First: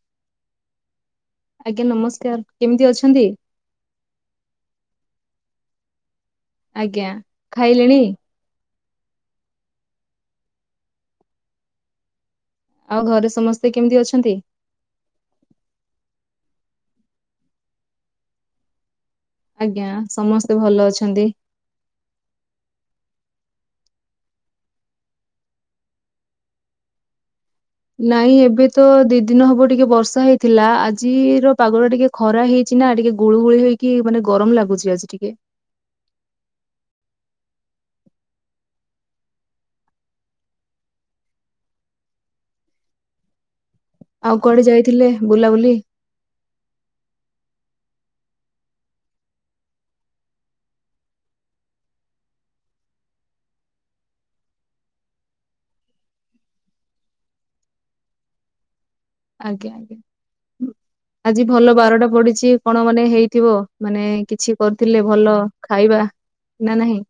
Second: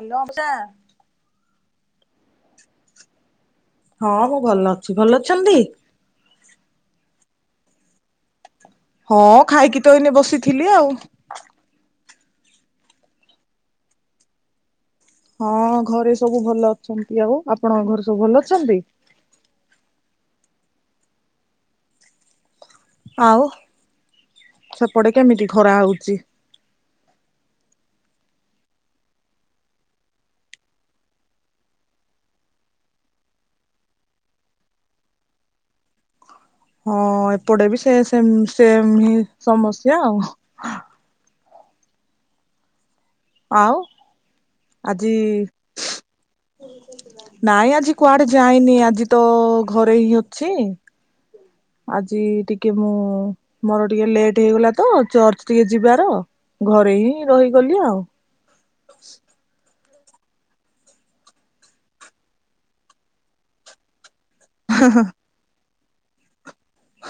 Hello ଅଚ୍ଛା ଆଜ୍ଞା ନମସ୍କାର କେମିତି ଅଛନ୍ତି? ହଁ ମୁଁ ଭଲ ଅଛି ଭଲ ଅଛନ୍ତି? ଆଜ୍ଞା ଖାଇଲେଣି? ହଁ ଖାଇକି ତ ଏଇନେ ବସିଥିଲି ଆଉ ଆଉ ଘରେ ସମସ୍ତେ କେମିତି ଅଛନ୍ତି? ହଁ ଘରେ ସବୁ ଭଲ ଅଛନ୍ତି ଆଉ ଆପଣଙ୍କ ଘରେ ସବୁ ଭଲ ଅଛନ୍ତି? ଆଜ୍ଞା ସମସ୍ତେ ଭଲ ଅଛନ୍ତି। ଆଉ ସେପଟେ କେମିତି ଖରା ହଉଛି? ନାଇଁ ଏବେ ତ ଦି ଦିନ ହବ ଟିକେ ବର୍ଷା ହେଇଥିଲା ଆଜିର ପାଗ ଟା ଟିକେ ଖରା ହେଇଛି ନା ଟିକେ ଗୋଳୁ ଗୋଳି ହେଇକି ମାନେ ଗରମ ଲାଗୁଛି ଆଜି ଟିକେ। ହଁ ଏପଟେ ବି ସେ ସେମ ହିଁ ସମସ୍ୟା ଆଉ। ଆଉ ଆଉ କୁଆଡେ ଯାଇଥିଲେ ଆଜି ବୁଲାବୁଲି? ନାଇଁ ଆଜି କୁଆଡେ ଯାଇନି ଆଜି ତ ଘରେ ହିଁ ଅଛି। ଆଜି ଟିକେ ମୁଁ ମୋର ଟିକେ ଲେଟ୍ ହେଇଗଲା ତ ଚର୍ଚ୍ଚ ଟିକେ ଯିବାର ଘରେ ହିଁ ରହିଗଲି ଆଉ। ଆଜ୍ଞା ଆଜ୍ଞା। ଆଜି ଭଲ ବାରଟା ପଡିଛି କଣ ମାନେ ହେଇଥିବ ମାନେ କିଛି କରିଥିଲେ ଭଲ ଖାଇବା ନା ନାହିଁ?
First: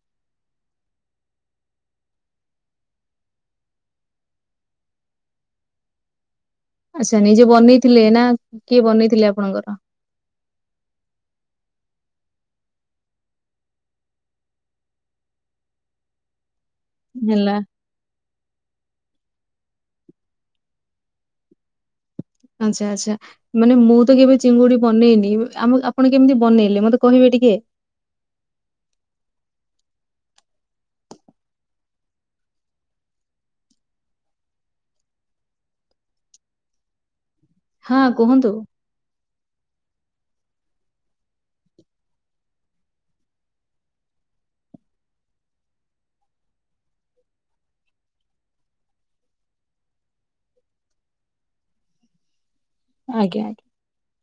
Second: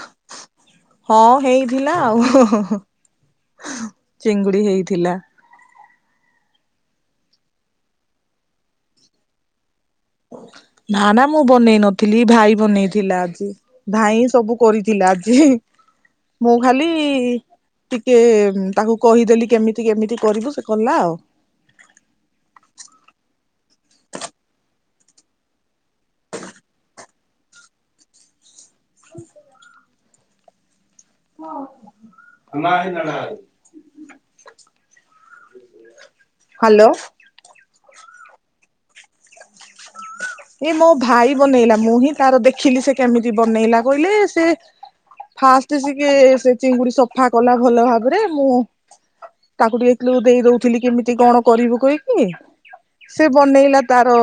ହଁ ହେଇଥିଲା ଆଉ ହଁ ହଁ ହଁ ଚିଙ୍ଗୁଡି ହେଇଥିଲା। ଆଚ୍ଛା ନିଜେ ବନେଇଥିଲେ ନା କିଏ ବନେଇଥିଲେ ଆପଣଙ୍କର? ନା ନା ମୁଁ ବନେଇ ନଥିଲି ଭାଇ ବନେଇଥିଲା ଆଜି। ଭାଇ ସବୁ କରିଥିଲା ଆଜି ମୁଁ ଖାଲି ହେଲା ଟିକେ ତାକୁ କହିଦେଲି କେମିତି କେମିତି କରିବୁ ସେ କଲା ଆଉ। ଆଚ୍ଛା ଆଚ୍ଛା। ମାନେ ମୁଁ ତ କେବେ ଚିଙ୍ଗୁଡି ବନେଇନି ଆମ ଆପଣ କେମିତି ବନେଇଲେ ମତେ କହିବେ ଟିକେ? [inaudible] [unintelligible] ହାଲୋ ହଁ କୁହନ୍ତୁ? [unintelligible] ଏ ମୋ ଭାଇ ବନେଇଲା ମୁଁ ହିଁ ତାର ଦେଖିଲି ସେ କେମିତି ବନେଇଲା କହିଲେ ସେ ଫାଷ୍ଟ ସିକେ ସେ ଚିଙ୍ଗୁଡି ସଫା କଲା ଭଲ ଭାବରେ ମୁଁ ତାକୁ ଟିକେ କ୍ଲୁ ଦେଇଦାଉଥିଲି କେମିତି କଣ କରିବୁ କହିକି ସେ ଆଜ୍ଞା ବନେଇଲା ତାର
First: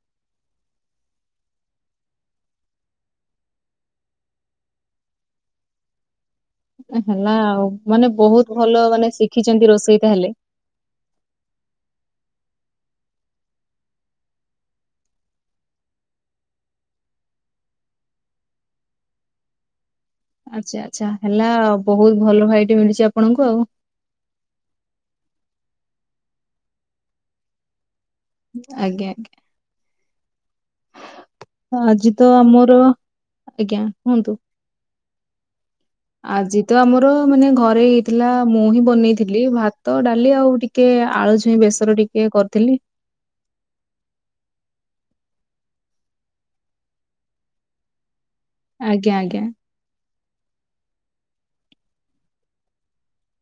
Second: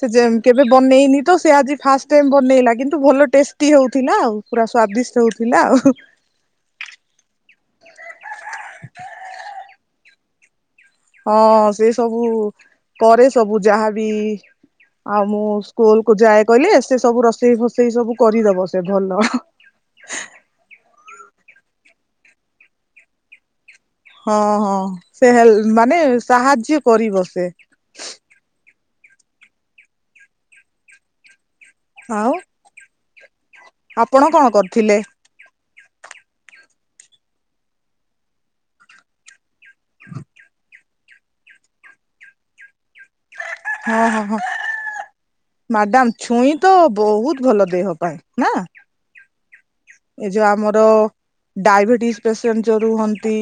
ସେ ଯେମ୍ କେବେ ବନେଇନି ତ ସେ ଆଜି ଫାଷ୍ଟ ଟାଇମ ବନେଇଲା କିନ୍ତୁ ଭଲ ଟେଷ୍ଟି ହଉଥିଲା ଆଉ ପୁରା ସ୍ଵାଦିଷ୍ଟ ହଉଥିଲା ଆଉ ହେଲା ଆଉ ମାନେ ବହୁତ ଭଲ ମାନେ ଶିଖିଛନ୍ତି ରୋଷେଇ ତାହେଲେ। ହଁ ସେ ସବୁ କରେ ସବୁ ଯାହାବି ଆଉ ମୁଁ ସ୍କୁଲ କୁ ଯାଏ କହିଲି ସେ ସବୁ ରୋଷେଇ ଫସେଇ ସବୁ କରିଦବ ସେ ଭଲ ଆଚ୍ଛା ଆଛା ହେଲା ଆଉ ବହୁତ ଭଲ ଭାଇଟି ମିଳିଛି ଆପଣଙ୍କୁ ଆଉ। ହଁ ହଁ ସେ ହେ ମାନେ ସାହାଯ୍ୟ କରିବ ସେ। ଆଜ୍ଞା ଆଜ୍ଞା ଆଜି ତ ଆଉ ମୋର ଆପଣ କଣ କରୁଥିଲେ? ଆଜି ତ ଆମର ମାନେ ଘରେ ହେଇଥିଲା ମୁଁ ହିଁ ବନେଇଥିଲି ଭାତ ଡାଲି ଆଉ ଟିକେ ଟିକେ ଆଳୁ ଛୁଇଁ ବେସର ଟିକେ କରିଥିଲି। ହ ହୋ ହୋ। ମାଡ଼ାମ ଛୁଇଁ ତ ବହୁତ ଭଲ ଦେହ ପାଇଁ ନା? ଆଜ୍ଞା ଆଜ୍ଞା। ଏ ଯୋଉ ଆମର ଡାଇବେଟିସ ପେସେଣ୍ଟ ଯୋଉ ରୁହନ୍ତି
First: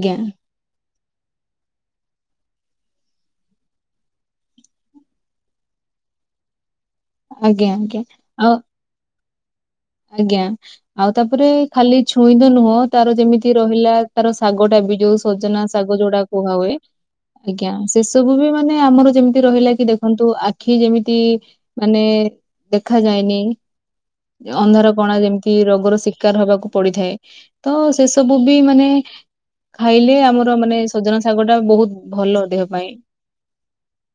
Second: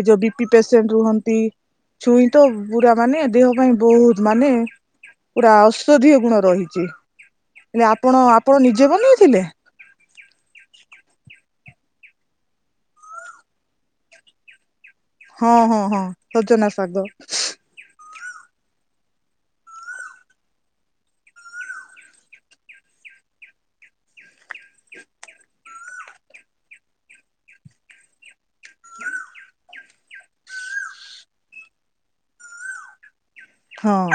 ଏ ଯୋଉ ବିପି ପେସେଣ୍ଟ ରୁହନ୍ତି ଛୁଇଁ ତ ପୁରା ମାନେ ଦେହ ପାଇଁ ବହୁତ ମାନେ ପୁରା ଔଷଧୀୟ ଗୁଣ ରହିଛି ଆଜ୍ଞା ହେଲେ ଆଜ୍ଞା। ଆପଣ ଆଉ ଆପଣ ନିଜେ ବନେଇଥିଲେ? ଆଜ୍ଞା ଆଉ ତାପରେ ଖାଲି ଛୁଇଁତ ନୁହଁ ତାର ଯେମିତି ରହିଲା ତାର ଶାଗ ଟା ବି ଯୋଉ ହଁ ସଜନା ହଁ ଶାଗ ହଁ ଯୋଉଟା କୁହା ସଜନା ହୁଏ। ଶାଗ ଆଜ୍ଞା ସେ ସବୁ ବି ମାନେ ଆମର ଯେମିତି ରହିଲା କି ଦେଖନ୍ତୁ ଆଖି ଯେମିତି ମାନେ ଦେଖାଯାଏନି ଅନ୍ଧାର କଣା ଯେମିତି ରୋଗର ଶିକାର ହବାକୁ ପଡିଥାଏ। ତ ସେ ସବୁ ବି ମାନେ ଖାଇଲେ ଆମର ମାନେ ସଜନା ଶାଗଟା ବହୁତ ଭଲ ଦେହ ପାଇଁ। ହଁ।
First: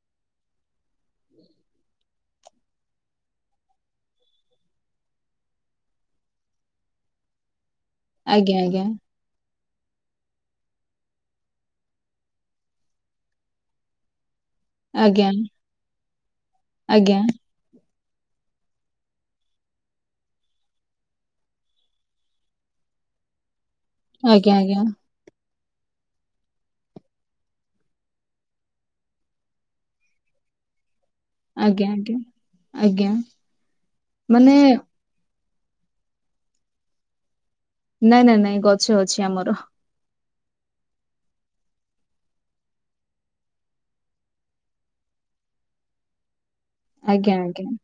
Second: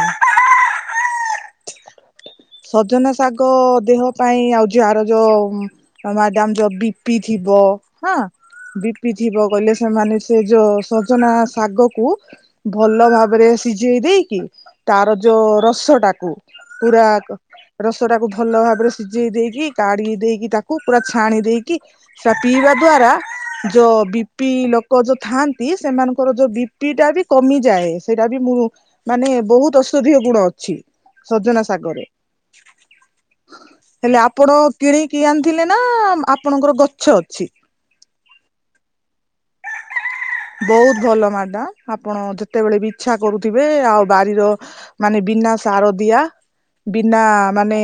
ସଜନା ଶାଗ ଦେହ ପାଇଁ ଆଉ ଯଆର ଯୋଉ ଅ ମାଡାମ ଯୋଉ ବିପି ଥିବ ହଁ ଆଜ୍ଞା ଆଜ୍ଞା ବିପି ଥିବ ବୋଇଲେ ସେମାନେ ସେ ଯୋଉ ସଜନା ଶାଗକୁ ଭଲ ଭାବରେ ସିଝେଇ ଦେଇକି ତାର ଆଜ୍ଞା ଯୋଉ ରସ ଟାକୁ ପୁରା ଆଜ୍ଞା ରସଟାକୁ ଭଲ ଭାବରେ ସିଝେଇ ଦେଇକି କାଢ଼ି ଦେଇକି ତାକୁ ପୁରା ଛାଣି ଦେଇକି ସେଇଟା ପିଇବା ଦ୍ଵାରା ଯୋଉ ବିପି ଆଜ୍ଞା ଆଜ୍ଞା ଲୋକ ଯଉ ଥାଆନ୍ତି ସେମାନଙ୍କର ଯୋଉ ବିପି ଟା ବି କମିଯାଏ ସେଇଟା ବି ମୁଁ ମାନେ ବହୁତ ଔଷଧୀୟ ଗୁଣ ଅଛି ସଜନା ଆଜ୍ଞା ସାଗରେ। ଆଜ୍ଞା ଆଜ୍ଞା। ହେଲେ ମାନେ ଆପଣ କି କିଣିକି ଆଣିଥିଲେ ନା ଆପଣଙ୍କର ଗଛ ଅଛି? ନାଇଁ ନାଇଁ ନାଇଁ ଗଛ ଅଛି ଆମର। ବହୁତ ଭଲ ମାଡାମ ଆପଣ ଯେତେବେଳେ ବି ଇଚ୍ଛା କରୁଥିବେ ଆଉ ବାରିର ମାନେ ବିନା ସାରଦିଆ ବିନା ଆଜ୍ଞା ଆଜ୍ଞା। ମାନେ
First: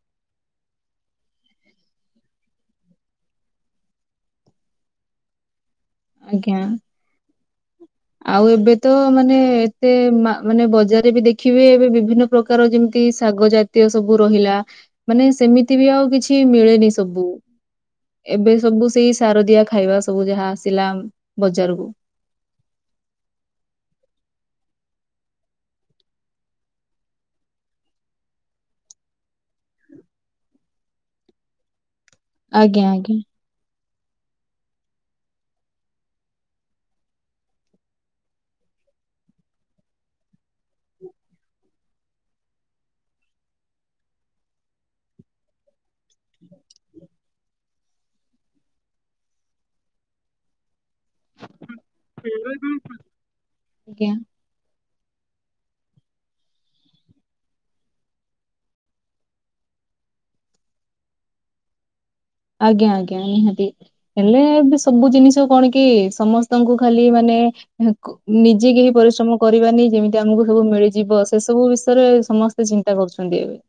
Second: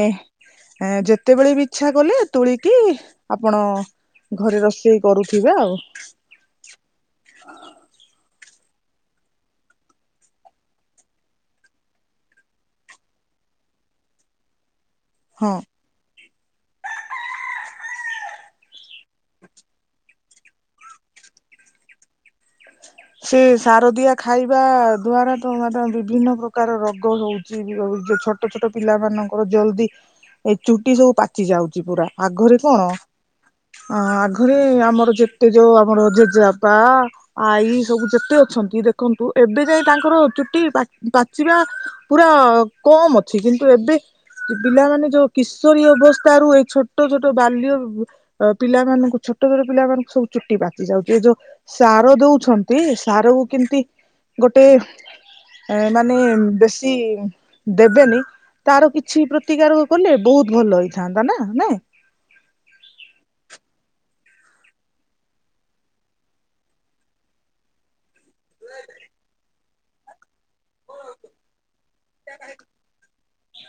ଏଁ ଯେତେବେଳେ ବି ଇଚ୍ଛା କଲେ ତୋଳିକି ଆପଣ ଘରେ ରୋଷେଇ କରୁଥିବେ ଆଉ। ଆଜ୍ଞା। ହଁ। ଆଉ ଏବେ ତ ମାନେ ଏତେ ମାନେ ବଜାରରେ ବି ଦେଖିବେ ଏବେ ବିଭିନ୍ନ ପ୍ରକାର ଯେମିତି ଶାଗ ଜାତୀୟ ସବୁ ରହିଲା ମାନେ ହଁ। ସେମିତି ବି ଆଉ କିଛି ମିଳେନି ସବୁ। ଏବେ ସବୁ ସେଇ ସାରଦିଆ ଖାଇବା ସବୁ ଯାହା ଆସିଲା ବଜାରକୁ। ସେ ସାରଦିଆ ଖାଇବା ଦ୍ଵାରା ତ ମ ବିଭିନ୍ନ ପ୍ରକାର ରୋଗ ହଉଚି ହଉଚି ଛୋଟ ଛୋଟ ଛୋଟ ପିଲାମାନଙ୍କର ଜଲ୍ଦି ଏ ଚୁଟି ସବୁ ପାଚି ଯାଉଛି ପୁରା। ଆଗରେ ଆଜ୍ଞା କଣ? ଆଜ୍ଞା। ଅ ଆଗରେ ଆମର ଯେତେ ଯୋଉ ଆମର ଜେଜେବାପା, ଆଈ ସବୁ ଯେତେ ଅଛନ୍ତି ଦେଖନ୍ତୁ ଏବେ ଯାଇ ତାଙ୍କର ଚୁଟି ପାଚିବା ପୁରା କମ ଅଛି। କିନ୍ତୁ, ଏବେ ପିଲାମାନେ ଯୋଉ କିଶୋରୀୟ ଅବସ୍ଥାରୁ ଏଇ ଛୋଟ ଛୋଟ ଛୋଟ ବାଲ୍ୟ ପିଲାମାନଙ୍କୁ ଛୋଟ ଛୋଟ ପିଲାମାନଙ୍କୁ ସବୁ ଚୁଟି ପାଚି ଯାଉଛି ଏ ଯୋଉ। ସାର ଦଉଛନ୍ତି ସାରକୁ କେମତି ଗୋଟେ ଏ ମାନେ ବେଶୀ ଦେବେନି। ତାର କିଛି ପ୍ରତିକାର କଲେ ବହୁତ ଭଲ ହେଇଥାନ୍ତା ନା ନା। ଆଜ୍ଞା ଆଜ୍ଞା ନିହାତି। ହେଲେ ଏବେ ସବୁ ଜିନିଷ କଣ କି ସମସ୍ତଙ୍କୁ ଖାଲି ମାନେ ୟାଙ୍କୁ, ନିଜେ କେହି ପରିଶ୍ରମ କରିବାନି ଯେମିତି ଆମକୁ ସବୁ ମିଳିଯିବ। ସେ ସବୁ ବିଷୟରେ ସମସ୍ତେ ଚିନ୍ତା କରୁଛନ୍ତି ଏବେ।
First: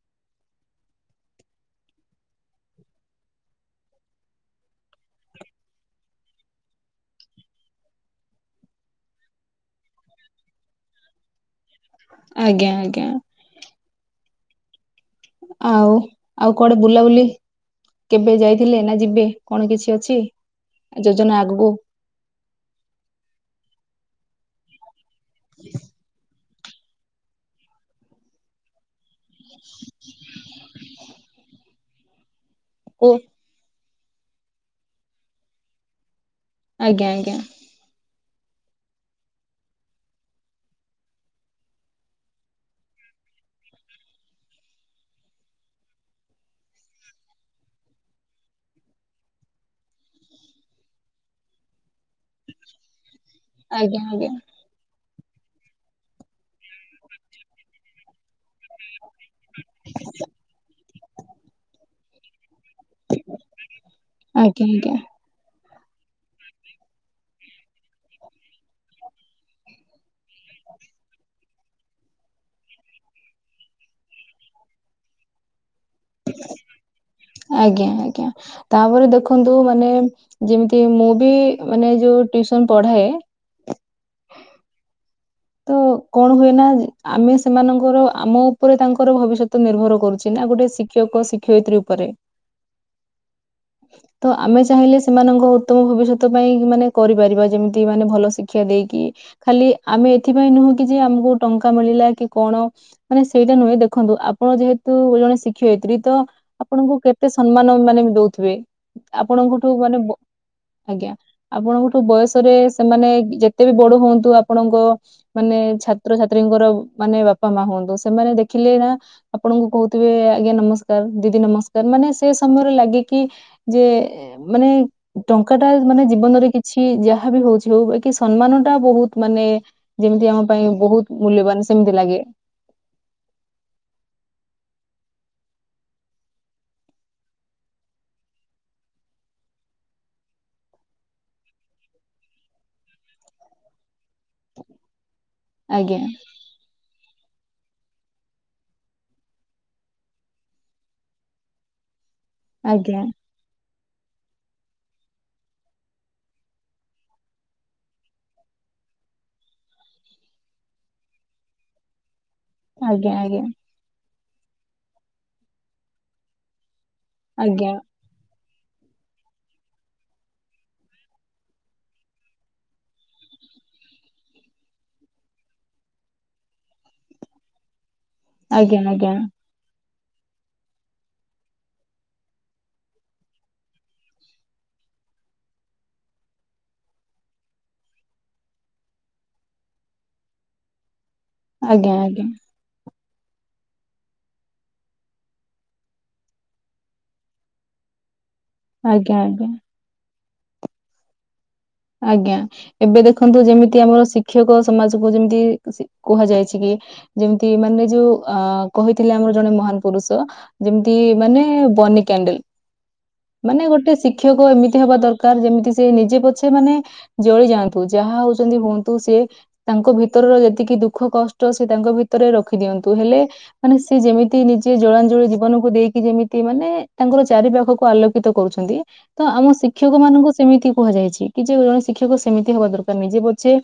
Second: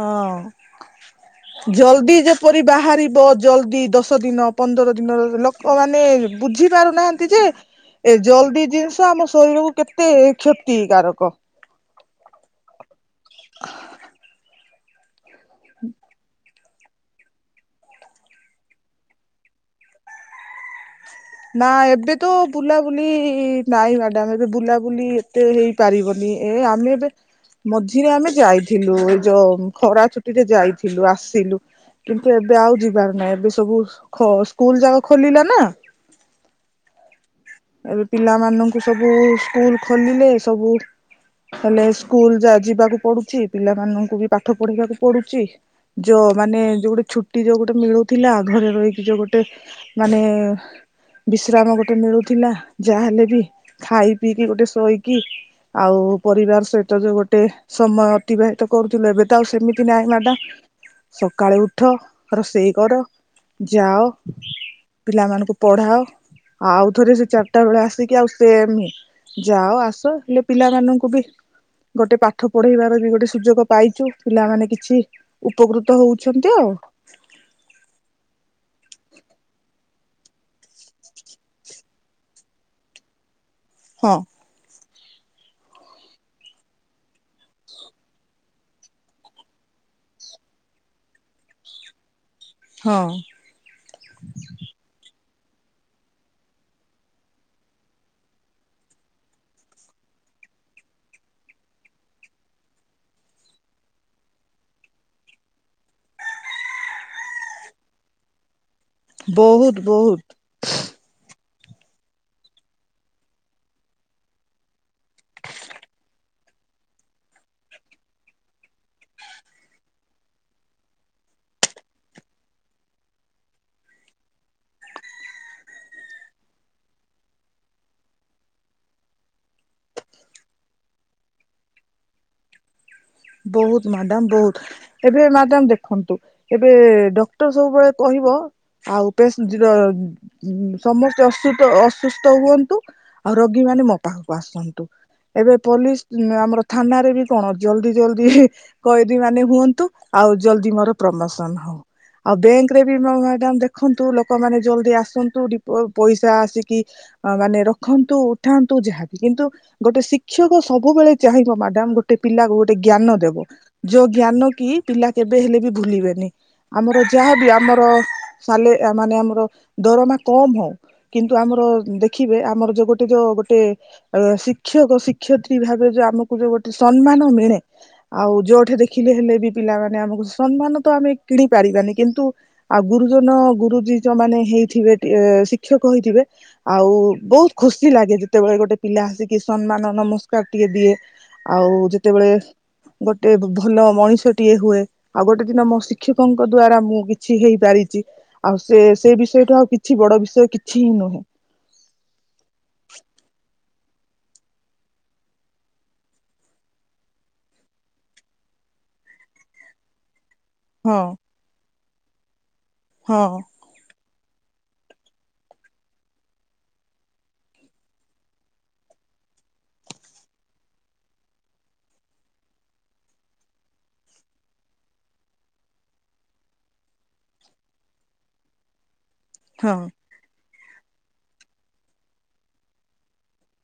ହଁ। ଜଲ୍ଦି ଯେପରି ବାହାରିବ ଜଲ୍ଦି ଦଶ ଦିନ ପନ୍ଦର ଦିନର। [unintelligible] ମାନେ ବୁଝି ପାରୁନାହାନ୍ତି ଯେ ଏ ଜଲଦି ଜିନିଷ ଆମ ଶରୀରକୁ କେତେ କ୍ଷତିକାରକ। ଆଜ୍ଞା ଆଜ୍ଞା। ଆଉ ଆଉ କୁଆଡେ ବୁଲାବୁଲି କେବେ ଯାଇଥିଲେ ନା ଯିବେ କଣ କିଛି ଅଛି? ଯୋଜନା ଆଗକୁ ନା ଏବେ ତ ବୁଲାବୁଲି ନାଇଁ ମ୍ୟାଡ଼ାମ। ଏବେ ବୁଲାବୁଲି ଏତେ ହେଇପାରିବନି। ଏ ଆମେ ଏବେ, ମଝିରେ ଆମେ ଯାଇଥିଲୁ। ଯୋଉ ଖରା ଛୁଟିରେ ଯାଇଥିଲୁ ଆସିଲୁ। କିନ୍ତୁ ଏବେ ଆଉ ଓ ଯିବାର ନାହିଁ। ଏବେ ସବୁ ଖ ସ୍କୁଲ ଯାକ ଖୋଲିଲା ନା। ଆଜ୍ଞା ଆଜ୍ଞା। ଏବେ ପିଲାମାନଙ୍କୁ ସବୁ ସ୍କୁଲ ଖୋଲିଲେ ସବୁ ହେଲେ ସ୍କୁଲ ଯା ଯିବାକୁ ପଡୁଛି। ପିଲାମାନଙ୍କୁ ବି ପାଠ ପଢେଇବାକୁ ପଡୁଚି। ଯ ମାନେ ଯୋଉ ଗୋଟେ ଛୁଟି ଯୋଉ ଗୋଟେ ମିଳୁଥିଲା ଘରେ ରହିକି ଯୋଉ ଗୋଟେ ମାନେ ବିଶ୍ରାମ ଗୋଟେ ମିଳୁ ଥିଲା ଯାହା ହେଲେ ବି। ଆଜ୍ଞା ଖାଇ ଆଜ୍ଞା ପିଇକି ଗୋଟେ ଶୋଇ କି, ଆଉ ପରିବାର ସହିତ ଯୋଉ ଗୋଟେ ସମୟ ଅତିବାହି ତ କରୁଥିଲେ, ଏବେ ତ ଆଉ ସେମିତି ନାହିଁ ମ୍ୟାଡ଼ାମ। ସକାଳୁ ଉଠ ରୋଷେଇ କର। ଯାଅ, ଆଜ୍ଞା ଆଜ୍ଞା ପିଲାମାନଙ୍କୁ ପଢ଼ାଅ। ଆଉ ଥରେ ସେ ଚାରିଟା ବେଳେ ଆସିକି ଆଉ ସେମ୍ ଯାଅ ଆସ ହେଲେ ପିଲାମାନଙ୍କୁ ବି ଗୋଟେ ପାଠ ପଢେଇବାର ବି ଗୋଟେ ସୁଯୋଗ ପାଇଚୁ। ପିଲାମାନେ କିଛି ଉପକୃତ ହଉଛନ୍ତି ଆଉ। ଆଜ୍ଞା ଆଜ୍ଞା। ତାପରେ ଦେଖନ୍ତୁ ମାନେ ଯେମିତି ମୁଁ ବି ମାନେ ଯୋଉ ଟ୍ୟୁସନ ପଢାଏ ହଁ। ତ କଣ ହୁଏ ନା ଆମେ ସେମାନଙ୍କର ଆମ ଉପରେ ତାଙ୍କର ଭବିଷ୍ୟତ ନିର୍ଭର କରୁଚି ନା, ଗୋଟେ ଶି ଶିକ୍ଷକ ଶିକ୍ଷୟିତ୍ରୀ ଉପରେ। ହଁ। ତ ଆମେ ଚାହିଁଲେ ସେମାନଙ୍କ ଉତ୍ତମ ଭବିଷ୍ୟତ ପାଇଁ ମାନେ କରିପାରିବା, ଯେମିତି ମାନେ ଭଲ ଶିକ୍ଷା ଦେଇକି ଖାଲି ଆମେ ଏଥିପାଇଁ ନୁହଁ କି ଯେ ଆମକୁ ଟଙ୍କା ମିଳିଲା କି କଣ ମାନେ ସେଇଟା ନୁହେଁ ଦେଖନ୍ତୁ ଆପଣ ଯେହେତୁ ଜଣେ ଶିକ୍ଷୟିତ୍ରୀ। ତ ଆପଣଙ୍କୁ କେତେ ସମ୍ମାନ ମାନେ ବି ଦଉଥିବେ। ଆପଣଙ୍କଠୁ ବହୁତ ମାନେ ବ ବହୁତ ଆଜ୍ଞା। ଆପଣଙ୍କଠୁ ବୟସରେ ସେମାନେ ଯେତେ ବି ବଡ ହୁଅନ୍ତୁ ଆପଣଙ୍କ ମାନେ ଛାତ୍ରଛାତ୍ରୀଙ୍କର ମାନେ ବାପା ମା ହୁଅନ୍ତୁ, ସେମାନେ ଦେଖିଲେ ନା ଆପଣଙ୍କୁ କହୁଥିବେ ଆଜ୍ଞା ନମସ୍କାର ଦିଦି ନମସ୍କାର। ମାନେ ସେ ସମୟରେ ଲାଗେ କି ଯେ ମାନେ ଟଙ୍କା ଟା ମାନେ ଜୀବନରେ କିଛି ଯାହା ବି ହଉଚି ହଉ ବାକି ସମ୍ମାନ ଟା ବହୁତ ମାନେ ଯେମିତି ଆମ ପାଇଁ ବହୁତ୍ ମୂଲ୍ୟବାନ ସେମିତି ଲାଗେ। ବହୁତ୍ ମାଡ଼ାମ ବହୁତ୍। ଏବେ ମ୍ୟାଡ଼ାମ ଦେଖନ୍ତୁ, ଏବେ ଡକ୍ଟର ସବୁବେଳେ କହିବ ଆଉ [unintelligible] ସମସ୍ତେ ଅସୁଥ ଅସୁସ୍ଥ ହୁଅନ୍ତୁ ଆଉ ରୋଗୀ ମାନେ ମୋ ପାଖକୁ ଆସନ୍ତୁ। ଏବେ ଆଜ୍ଞା ପୋଲିସ୍ ଆମର ଥାନାରେ ବି କଣ ଜଲଦି ଜଲଦି ଦି କଏଦୀ ମାନେ ହୁଅନ୍ତୁ ଆଉ ଜଲଦି ମୋର ପ୍ରମୋସନ ହଉ। ଆଉ ବ୍ୟାଙ୍କରେ ବି ଆଜ୍ଞା ମୋ ମ୍ୟାଡାମ ଦେ ଦେଖନ୍ତୁ ଲୋକମାନେ ଜଲଦି ଆସନ୍ତୁ ଡିପୋ ପଇସା ଆସିକି ଅ ମାନେ ରଖନ୍ତୁ ଉଠାନ୍ତୁ ଯାହାବି କିନ୍ତୁ ଗୋଟେ ଶିକ୍ଷକ ସବୁବେଳେ ଚାହିଁବ ମ୍ୟାଡାମ ଗୋଟେ ପିଲାକୁ ଗୋଟେ ଜ୍ଞାନ ଆଜ୍ଞା ଦେବ ଯୋଉ ଜ୍ଞାନ କି ପିଲା କେବେ ହେଲେ ବି ଭୁଲିବେନି ଆମର ଯାହାବି ଆଜ୍ଞା ଆମର ସାଲେ ମାନେ ଆମର ଦରମା କମ ହଉ କିନ୍ତୁ ଆମର ଦେଖିବେ ଆମର ଯୋଉ ଗୋଟେ ଯୋଉ ଗୋଟେ ଆ ଶିକ୍ଷକ ଶିକ୍ଷୟତ୍ରୀ ଭାବେ ଯୋଉ ଆମକୁ ଯୋଉ ଗୋଟେ ସମ୍ମାନ ମିଳେ ଆଉ ଯୋଉଠି ଆଜ୍ଞା ଆଜ୍ଞା ଦେଖିଲେ ହେଲେ ବି ପିଲାମାନେ ଆମକୁ ସମ୍ମାନ ତ ଆମେ କିଣି ପାରିବାନି କିନ୍ତୁ ଆଉ ଗୁରୁଜନ ଗୁରୁଜୀ ଯୋଉ ମାନେ ହେଇଥିବେ ଶିକ୍ଷକ ହେଇଥିବେ ଆଉ ବହୁତ ଖୁସି ଲାଗେ ଯେତେବେଳେ ଗୋଟେ ପିଲା ଆସିକି ସମ୍ମାନ ନମସ୍କାର ଟିକେ ଦିଏ ଆଉ ଆଜ୍ଞା ଆଜ୍ଞା ଆଜ୍ଞା ଯେତେବେଳେ ଗୋଟେ ଭଲ ମଣିଷଟିଏ ହୁଏ ଆଉ ଗୋଟେ ଦିନ ମୋ ଶିକ୍ଷକଙ୍କ ଦ୍ଵାରା ମୁଁ କିଛି ହେଇପାରିଛି। ଆଉ ସେ ସେ ଆଜ୍ଞା ଆଜ୍ଞା ବିଷୟଠୁ ଆଉ କିଛି ବଡ ବିଷୟ କିଛି ହିଁ ନୁହେଁ। ଆଜ୍ଞା। ଏବେ ଦେଖନ୍ତୁ ଯେମିତି ଆମର ଶିକ୍ଷକ ସମାଜକୁ ଯେମିତି କୁହାଯାଇଛି କି ଯେମିତି ମାନେ ଯୋଉ ଅ କହିଥିଲେ ଆମର ଜଣେ ମହାନ ପୁରୁଷ ଯେମିତି ହଁ ମାନେ ବନି କ୍ୟାଣ୍ଡେଲ ହଁ। ମାନେ ଗୋଟେ ଶିକ୍ଷକ ଏମିତି ହବା ଦରକାର ଯେମିତି ସେ ନିଜେପଛେ ସେମାନେ ଜଳି ଯାଆନ୍ତୁ ଯାହା ହଉଛନ୍ତି ହୁଅନ୍ତୁ ସିଏ ତାଙ୍କ ଭିତରର ଯେତିକି ଦୁଃଖ କଷ୍ଟ ସେ ତାଙ୍କ ଭିତରେ ରଖିଦିଅନ୍ତୁ ହେଲେ ମାନେ ସି ଯେମିତି ନିଜେ ଜଳାଞ୍ଜଳି ଜୀବନକୁ ଦେଇକି ଯେମିତି ମାନେ ତାଙ୍କର ଚାରି ପାଖକୁ ଆଲୋକ କିତ କରୁଛନ୍ତି ତ ଆମ ହଁ ଶିକ୍ଷକ ମାନଙ୍କୁ ସେମିତି କୁହାଯାଇଛି କିଛି ଜଣେ ଶିକ୍ଷକ ସେମିତି ହବା ଦରକାର ନାହିଁ ନିଜେ ପଛେ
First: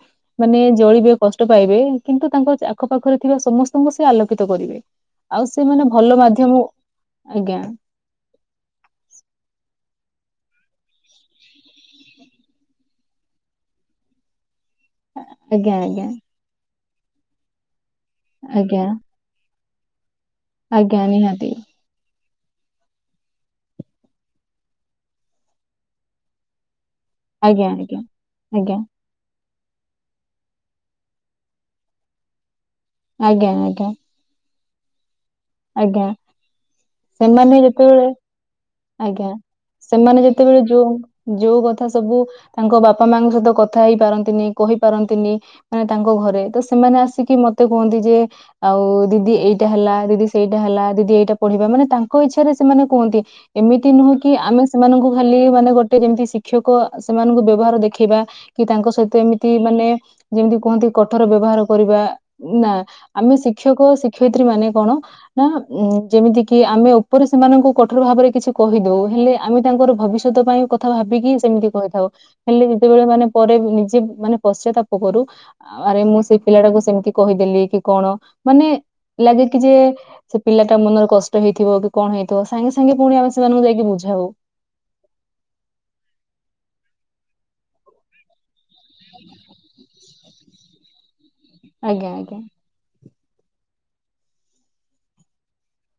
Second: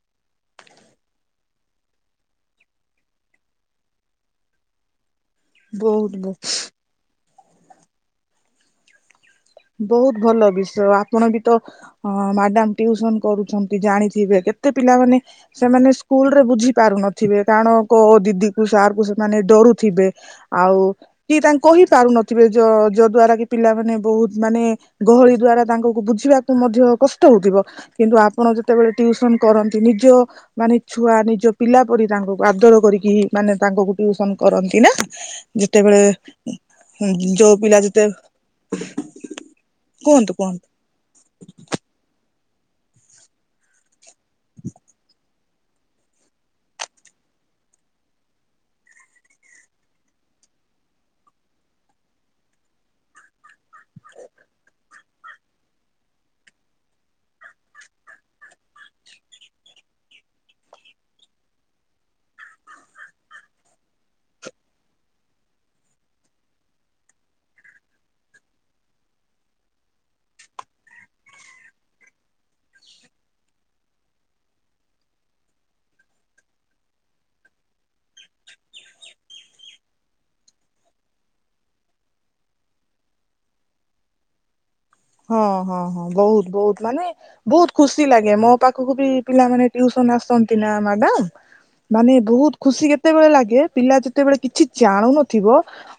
ମାନେ ଜଳିବେ କଷ୍ଟ ପାଇବେ କିନ୍ତୁ ତାଙ୍କ ଆଖପାଖରେ ଥିବା ସମସ୍ତଙ୍କୁ ସେ ଆଲୋକିତ କରିବେ। [inaudible] ଆଉ ସେମାନେ ବହୁତ ଭଲ ବହୁତ ମାଧ୍ୟମ ଆଜ୍ଞା। ବହୁତ ଭଲ ବିଷୟ ଆପଣ ବି ତ ମ୍ୟାଡାମ ଟିଉସନ କରୁଛନ୍ତି ଜାଣିଥିବେ କେତେ ତେ ପିଲାମାନେ ଆଜ୍ଞା ସେମାନେ ଆଜ୍ଞା ସ୍କୁଲ ରେ ବୁଝି ପାରୁନଥିବେ କାରଣ କୋ ଦିଦି କୁ ଆଜ୍ଞା ସାର୍ କୁ ମାନେ ଡରୁଥିବେ ଆଉ ଆଜ୍ଞା କି ନିହାତି ତାଙ୍କ କହିପାରୁନଥିବେ ଯ ଯ ଦ୍ଵାରା କି ପିଲାମାନେ ବହୁତ ମାନେ ଗହଳି ଦ୍ଵାରା ତାଙ୍କୁକୁ ବୁଝିବାକୁ ମଧ୍ୟ କଷ୍ଟ ହଉଥିବ ଆଜ୍ଞା ଆଜ୍ଞା କିନ୍ତୁ ଆପଣ ଆଜ୍ଞା ଯେତେବେଳେ ଟୁସନ କରନ୍ତି ନିଜ ମାନେ ଛୁଆ ନିଜ ପିଲା ପରି ତାଙ୍କୁ ଆଦର କରି କି ଆଜ୍ଞା ମାନେ ତାଙ୍କ ଆଜ୍ଞା ଟ୍ୟୁସନ କରନ୍ତି ନା ଯେତେବେଳେ ଆଜ୍ଞା ଯୋଉ ସେମାନେ ପିଲା ଯେତେ ଯେତେବେଳେ ଆଜ୍ଞା ସେମାନେ କୁହନ୍ତୁ କୁହନ୍ତୁ। ଯେତେବେଳେ ଯୋଉ ଯୋଉ କଥା ସବୁ ତାଙ୍କ ବାପା ମାଙ୍କ ସହିତ କଥା ହେଇପାରନ୍ତି ତିନି କହିପାରନ୍ତିନି ମାନେ ତାଙ୍କ ଘରେ ତ ସେମାନେ ଆସିକି ମତେ କୁହନ୍ତି ଯେ ଆଉ ଦିଦି ଏଇଟା ହେଲା ଦିଦି ସେଇଟା ହେଲା ଦିଦି ଏଇଟା ପଢିବା ମାନେ ତାଙ୍କ ଇଚ୍ଛାରେ ସେମାନେ କୁହନ୍ତି। ଏମିତି ନୁହେଁ କି ଆମେ ସେମାନଙ୍କୁ ଖାଲି ମାନେ ଗୋଟେ ଯେମିତି ଶିକ୍ଷକ ସେମାନଙ୍କୁ ବ୍ୟବହାର ଦେଖେଇବା କି ତାଙ୍କ ସହିତ ଏମିତି ମାନେ ଯେମିତି କୁହନ୍ତି କଠୋର ବ୍ୟବହାର କରିବା ନା ଆମେ ଶିକ୍ଷକ ଶିକ୍ଷୟିତ୍ରୀ ମାନେ କଣ ନା ଯେମିତି କି ଆମେ ଉପରେ ସେମାନଙ୍କୁ କଠୋର ଭାବରେ କିଛି କହିଦଉ ହେଲେ ଆମେ ତାଙ୍କର ଭବିଷ୍ୟତ ପାଇଁ କଥା ଭାବିକି ସେମିତି କହିଥାଉ ହେଲେ ଯେତେବେଳେ ମାନେ ପରେ ନିଜେ ମାନେ ପଚ୍ୟାତାପ କରୁ ଆରେ ମୁଁ ସେଇ ପିଲା ଟାକୁ ସେମିତି କହିଦେଲି କି କଣ ମାନେ ଲାଗେ କି ଯେ ସେ ପିଲା ଟା ମନରେ କଷ୍ଟ ହେଇଥିବ କି କଣ ହେଇଥିବ ସାଙ୍ଗେ ସାଙ୍ଗେ ପୁଣି ଆମେ ସେମାନଙ୍କୁ ଯାଇକି ବୁଝାଉ। ହଁ ହଁ ହଁ ବହୁତ ବହୁତ ମାନେ ବହୁତ ଖୁସି ଲାଗେ ମୋ ପାଖକୁ ବି ପିଲାମାନେ ଟୁସନ ଆସନ୍ତି ନା ମ୍ୟାଡାମ ଆଜ୍ଞା ମାନେ ଆଜ୍ଞା ବହୁତ ଖୁସି କେତେବେଳେ ଲାଗେ ପିଲା ଯେତେବେଳେ କିଛି ଜାଣୁ ନଥିବ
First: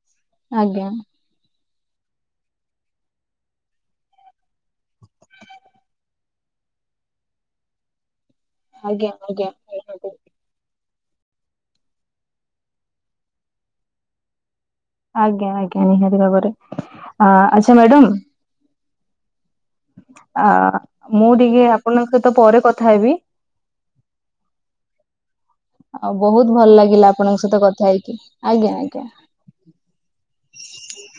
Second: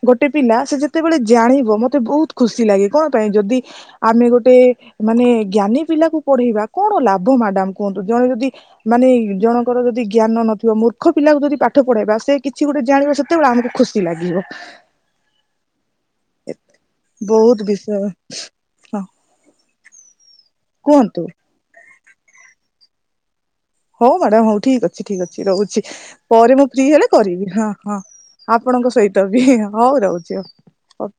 ଗୋଟେ ପିଲା ସେ ଆଜ୍ଞା ଯେତେବେଳେ ଜାଣିବ ମତେ ବହୁତ ଖୁସି ଲାଗେ କଣ ପାଇଁ ଯଦି ଆମେ ଗୋଟେ ମାନେ ଜ୍ଞାନୀ ପିଲାକୁ ପଢେଇବା କଣ ଲାଭ ମ୍ୟାଡାମ କୁହନ୍ତୁ ଜଣେ ଯଦି ଆଜ୍ଞା ମାନେ ଆଜ୍ଞା ଜଣ‌ ଙ୍କର ଯଦି ନିହାତି ଜ୍ଞାନ ନଥିବ ମୂର୍ଖ ପିଲାକୁ ଯଦି ପାଠ ପଢ଼ାଇବା, ସେ କିଛି ଗୋଟେ ଜାଣିବା ସେତେବେଳେ ଆମକୁ ଖୁସି ଲାଗିବ। ହଁ। ଆଜ୍ଞା ଆଜ୍ଞା ନିହାତି ଭାବରେ, ବହୁତ ଆଚ୍ଛା ବିଷୟ ମ୍ୟାଡାମ ହଁ। ଆ କୁହନ୍ତୁ ମୁଁ ଟିକେ ଆପଣଙ୍କ ସହିତ ପରେ କଥା ହେବି। ହଉ ମ୍ୟାଡାମ୍ ହଉ ଠିକ୍ ଅଛି, ଠିକ୍ ଅଛି ରହୁଛି। ଆଉ ବହୁତ ପରେ ମୁଁ ଭଲ ଫ୍ରି ହେଲେ ଲାଗିଲା ଆପଣଙ୍କ କରିବି, ସହିତ କଥା ହଁ- ହଁ ହେଇକି ଆଜ୍ଞା ଆପଣଙ୍କ ଆଜ୍ଞା ସହିତ ହଉ ରହୁଛି ହଉ।